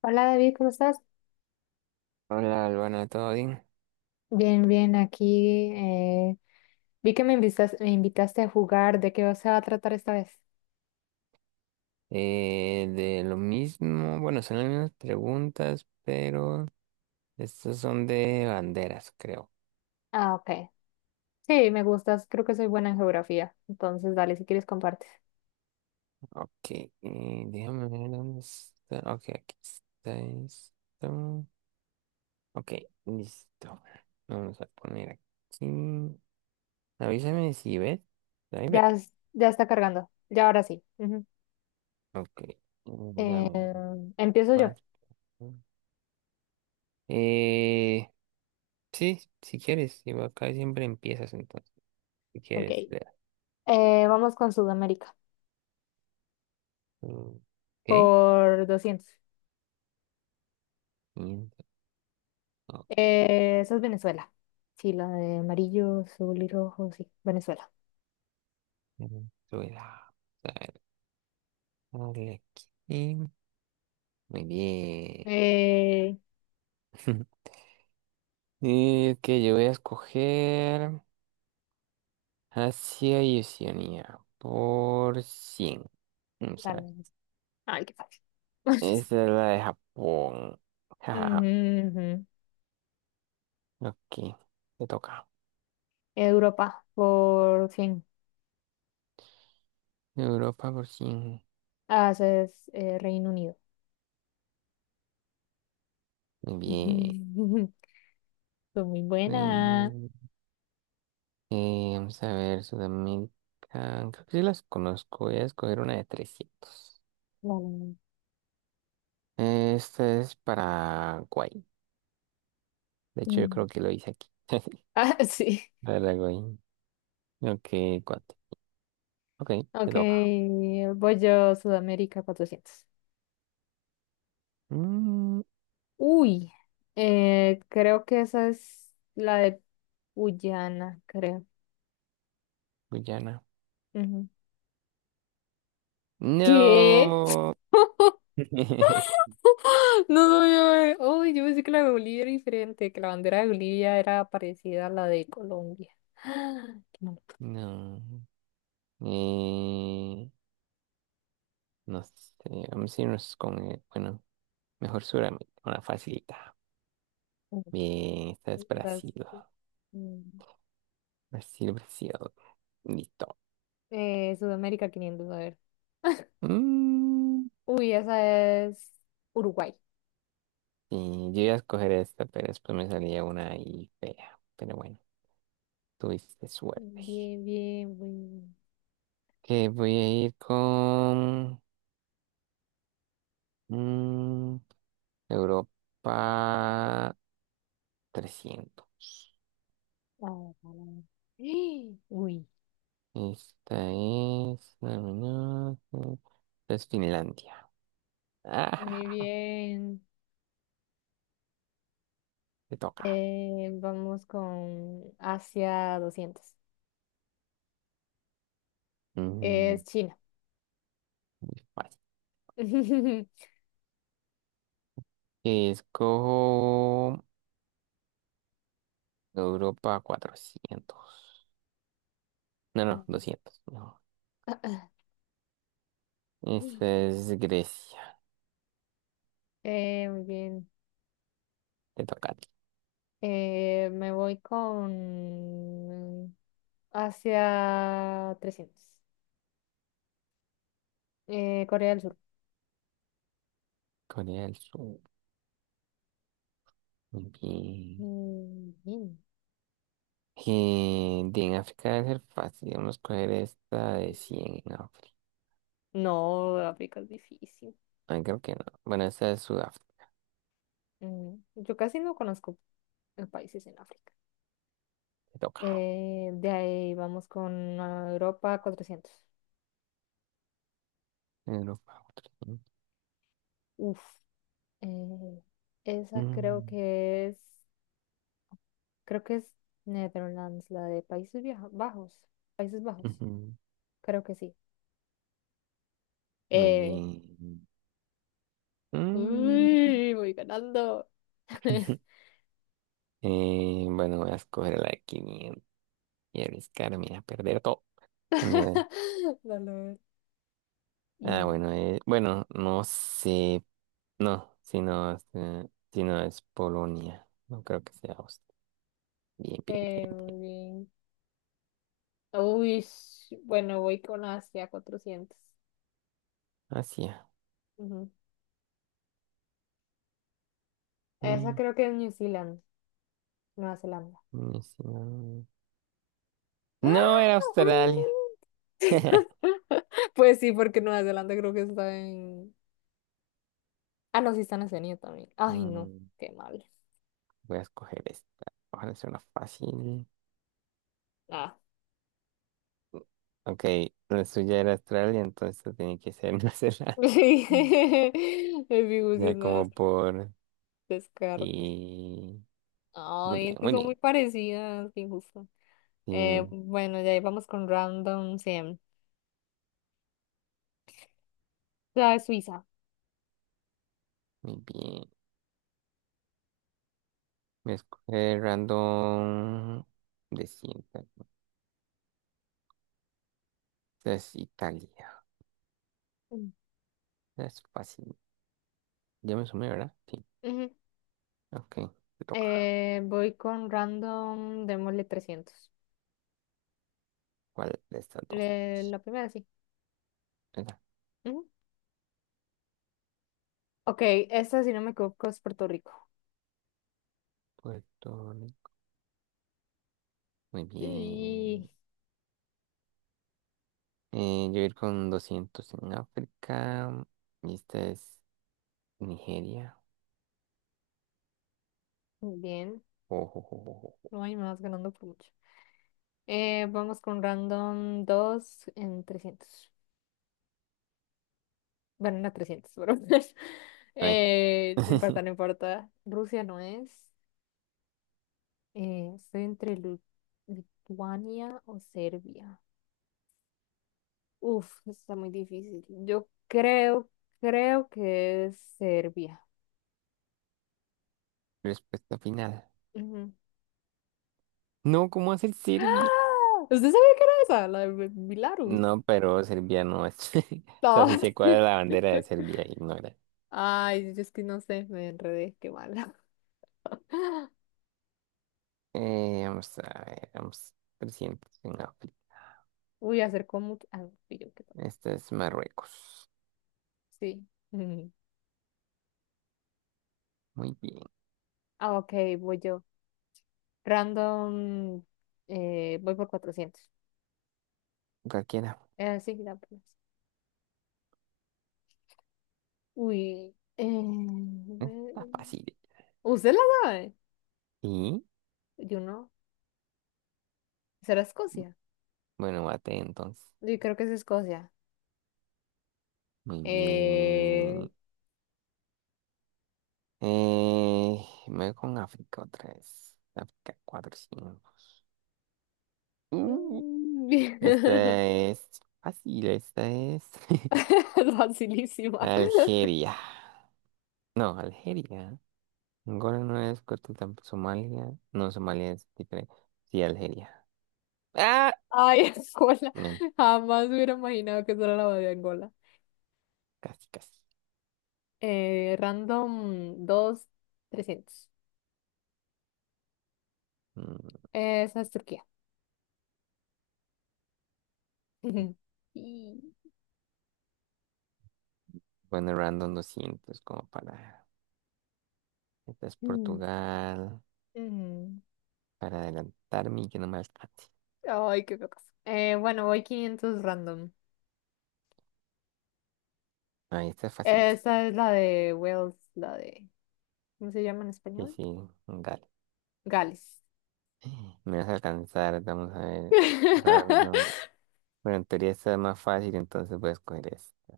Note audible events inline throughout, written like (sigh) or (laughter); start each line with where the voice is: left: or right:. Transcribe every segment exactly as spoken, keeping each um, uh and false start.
left: Hola David, ¿cómo estás?
right: Hola, Albana, ¿todo bien?
left: Bien, bien, aquí. eh, vi que me invitas- me invitaste a jugar. ¿De qué se va a tratar esta vez?
right: Eh, de lo mismo, bueno, son las mismas preguntas, pero estas son de banderas, creo.
left: Ah, ok. Sí, me gustas. Creo que soy buena en geografía. Entonces, dale, si quieres, compartes.
right: Ok, eh, déjame ver dónde está. Ok, aquí está esto. Ok, listo. Vamos a poner aquí. Avísame si ves. Ahí ves.
left: Ya, es- ya está cargando. Ya ahora sí. Ujú.
right: Ok, mm,
left: Eh,
right: dame un
left: empiezo yo.
right: más. Eh, sí, si quieres, igual acá siempre empiezas entonces. Si
left: Ok.
right: quieres, vea.
left: Eh, vamos con Sudamérica.
right: Mm, ok.
left: Por doscientos.
right: Quinta, ok.
left: Eh, eso es Venezuela. Sí, la de amarillo, azul y rojo. Sí, Venezuela.
right: Suela. A ver, dale aquí. Muy bien.
left: Eh,
right: (laughs) Es que yo voy a escoger Asia y Oceanía por cien. Vamos a ver.
left: dale. Ay, qué fácil. (laughs)
right: Esta es la de Japón. (laughs)
left: Ujú,
right: Jajaja.
left: ujú.
right: Ok, te toca.
left: Europa, por fin.
right: Europa por cien.
left: Haces eh, Reino Unido.
right: Muy bien.
left: (laughs) Fue muy buena.
right: Mm, eh, vamos a ver, Sudamérica. Creo que sí las conozco. Voy a escoger una de trescientos.
left: Vale.
right: Este es Paraguay. De hecho, yo
left: Mm.
right: creo que lo hice aquí. (laughs)
left: Ah, (laughs) sí.
right: Paraguay. Ok, cuate. Ok, te
left: Ok,
right: toca.
left: voy yo Sudamérica cuatrocientos.
right: Mm,
left: Uy, eh, creo que esa es la de Guyana, creo.
right: Guyana.
left: Ujú. ¿Qué?
right: No.
left: (laughs)
right: (laughs)
left: No sabía. Uy, yo pensé que la de Bolivia era diferente, que la bandera de Bolivia era parecida a la de Colombia. (gasps) Qué mal.
right: No. Eh, no sé. Vamos a irnos con, eh, bueno, mejor Sudamérica. Una facilita. Bien, esta es
left: Entonces,
right: Brasil.
left: mm,
right: Brasil, Brasil. Listo.
left: eh, Sudamérica quinientos a ver.
right: Mm,
left: Uy, esa es Uruguay.
right: sí, yo iba a escoger esta, pero después me salía una ahí fea. Pero bueno. Tuviste suerte.
left: Bien, bien, bien.
right: Que voy a ir con mm, Europa trescientos.
left: Ah, (gasps) Uy,
right: Esta es... no, no, no, esta es Finlandia. (laughs)
left: muy
right: Ah,
left: bien.
right: te toca.
left: Eh, vamos con Asia doscientos.
right: Mm,
left: Es China.
right: vale.
left: (laughs)
right: Escojo Europa cuatrocientos. No, no, doscientos. No. Esta es Grecia.
left: Eh, muy bien.
right: Te toca a ti.
left: Eh, me voy con Asia trescientos. Eh, Corea del Sur.
right: Corea del Sur. Muy bien.
left: Mm, bien.
right: Eh, de en África debe ser fácil. Vamos a coger esta de cien en África.
left: No, África es difícil.
right: Ah, creo que no. Bueno, esta es Sudáfrica.
left: Mm, yo casi no conozco eh, países en África.
right: Te toca.
left: Eh, de ahí vamos con ah, Europa cuatrocientos.
right: Europa. Otro, ¿no?
left: Uf, eh, esa creo
right: Mm,
left: que es, creo que es Netherlands, la de Países Vieja- Bajos, Países Bajos,
right: ujú.
left: creo que sí.
right: Muy
left: Eh,
right: bien. Mm.
left: uy, voy ganando.
right: (laughs)
left: (laughs)
right: Eh, bueno, voy a escoger la de quinientos y arriesgarme a perder todo. (laughs) Vamos a ver.
left: (laughs) Dale, a ver.
right: Ah,
left: Y,
right: bueno, eh, bueno, no sé. No, si no, es, eh, si no es Polonia. No creo que sea Austria. Bien, bien,
left: eh,
right: bien.
left: muy bien. Uy, sh- bueno, voy con Asia cuatrocientos.
right: Asia.
left: Ujú. Esa
right: Mm,
left: creo que es New Zealand, Nueva Zelanda.
right: mm, sí, no.
left: ¡Ah!
right: No era Australia.
left: Mm.
right: (laughs)
left: (laughs) Pues sí, porque Nueva Zelanda creo que está en... Ah, no, sí está en Oceanía también. Ay, no,
right: Mm,
left: qué mal.
right: voy a escoger esta. Ojalá sea una fácil.
left: Ah.
right: Ok, la suya era Australia, entonces tiene que ser (laughs) Nueva
left: (laughs)
right: Zelanda.
left: El
right: Mm.
left: Fibusi
right: Ya
left: es Nueva
right: como
left: Zelanda,
right: por ti.
left: descarte.
right: Muy
left: Ay,
right: bien,
left: es que
right: muy
left: son
right: bien.
left: muy parecidas, qué injusto.
right: Sí,
left: Eh, bueno, ya ahí vamos con Random cien. ¿Sabes? Suiza.
right: muy bien. Voy a escoger random de cinta. Esta es Italia.
left: Mm.
right: Esta es fácil. Ya me sumé, ¿verdad? Sí.
left: Ujú.
right: Ok, te toca.
left: Eh, voy con Random, démosle trescientos.
right: ¿Cuál de estas dos?
left: Eh, la primera, sí.
right: Esa.
left: Ok, esta, si no me equivoco, es Puerto Rico.
right: Puerto Rico. Muy bien.
left: Y
right: Eh, yo voy a ir con doscientos en África. Y esta es Nigeria.
left: bien,
right: Ojo, ojo, ojo, ojo.
left: no hay más ganando por mucho. Eh, vamos con random dos en trescientos. Bueno, no trescientos pero (laughs)
right: Ay.
left: eh, no
right: (laughs)
left: importa, no importa. Rusia no es. Eh, estoy entre Lu- Lituania o Serbia. Uf, esto está muy difícil. Yo creo, creo que es Serbia.
right: Respuesta final.
left: Ujú.
right: No, ¿cómo hacer
left: (gasps)
right: Serbia?
left: ¡Ah! ¿Usted sabía que era esa? La de Belarus.
right: No, pero Serbia no es. (laughs) O sea, si
left: Ah,
right: se cuadra la bandera de
left: (laughs)
right: Serbia, ignora.
left: Ay, yo es que no sé, me enredé, qué mala. (laughs)
right: Eh, vamos a ver, vamos. Trescientos en África.
left: Uy, acercó mucho. Ah, fui yo, qué tal.
right: Esta es Marruecos.
left: Sí. (laughs) Mm.
right: Muy bien.
left: Ah, ok, voy yo. Random, eh, voy por cuatrocientos.
right: Cualquiera.
left: Eh, sí, ya, pues. Uy, eh, bueno.
right: Está fácil.
left: ¿Usted la sabe?
right: Y
left: Yo no. ¿Será Escocia?
right: bueno, bate entonces.
left: Yo creo que es Escocia.
right: Muy
left: Eh...
right: bien. Eh, Me voy con África otra vez. África cuatro cinco. Uh,
left: mm,
right: esta es fácil, esta es (laughs)
left: (laughs) facilísima.
right: Algeria. No, Algeria. Angola no es. Coto tampoco Somalia. No, Somalia es diferente. Sí, Algeria. Ah,
left: Ay, (laughs) Angola.
right: men,
left: Jamás hubiera imaginado que eso era la bandera de Angola.
right: casi, casi.
left: Eh, random dos trescientos.
right: Mm,
left: Esa es Turquía. Ujú. Y...
right: bueno, random doscientos como para... Esta es
left: mm,
right: Portugal.
left: mm.
right: Para adelantarme y que no me alcance.
left: Ay, qué locas. Eh, bueno, voy quinientos random.
right: Ah, esta es facilísima.
left: Esa es la de Wales, la de... ¿Cómo se llama en
right: Sí,
left: español?
right: sí,
left: Gales.
right: me vas a alcanzar, vamos a ver. Random.
left: (laughs)
right: Bueno, en teoría está más fácil, entonces voy a escoger este.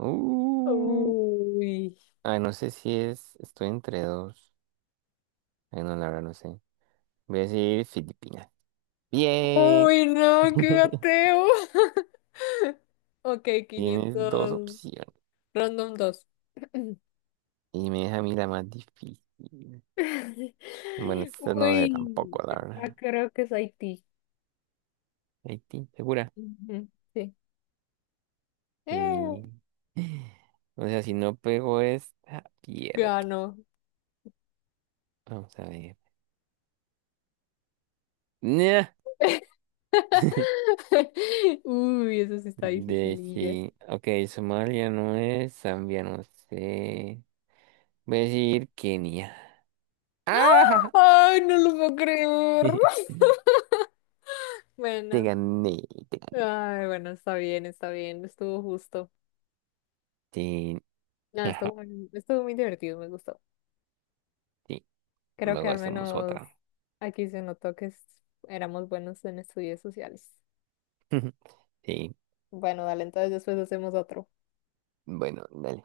right: Uh,
left: Uy.
right: ah, no sé si es. Estoy entre dos. Ay, no, la verdad no sé. Voy a decir Filipinas. Bien.
left: Uy, no, qué
right: (laughs)
left: ateo. (laughs) Ok,
right: Tienes dos
left: quinientos
right: opciones.
left: random dos (clears throat)
right: Y me deja a mí la más difícil.
left: (laughs)
right: Bueno, esta no sé
left: Uy,
right: tampoco, la
left: ya
right: verdad.
left: creo que es Haití.
right: Haití, ¿segura?
left: Ujú, sí. Eh,
right: Sí. (laughs) O sea, si no pego esta, pierdo.
left: ganó.
right: Vamos a ver. Nah. (laughs)
left: (laughs) Uy, eso sí está
right: De
left: dificililla.
right: sí. Ok, Somalia no es, Zambia no sé. Voy a decir Kenia. ¡Ah!
left: Ay, no lo puedo creer.
right: (laughs)
left: (laughs)
right: Te
left: Bueno,
right: gané, te gané. (laughs)
left: ay, bueno, está bien, está bien, estuvo justo.
right: Sí,
left: No,
right: ajá,
left: estuvo, muy- estuvo muy divertido, me gustó.
right: sí.
left: Creo que
right: Luego
left: al
right: hacemos
left: menos
right: otra.
left: aquí se notó que es- éramos buenos en estudios sociales.
right: (laughs) Sí.
left: Bueno, dale, entonces después hacemos otro.
right: Bueno, dale.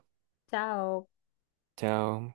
left: Chao.
right: Chao.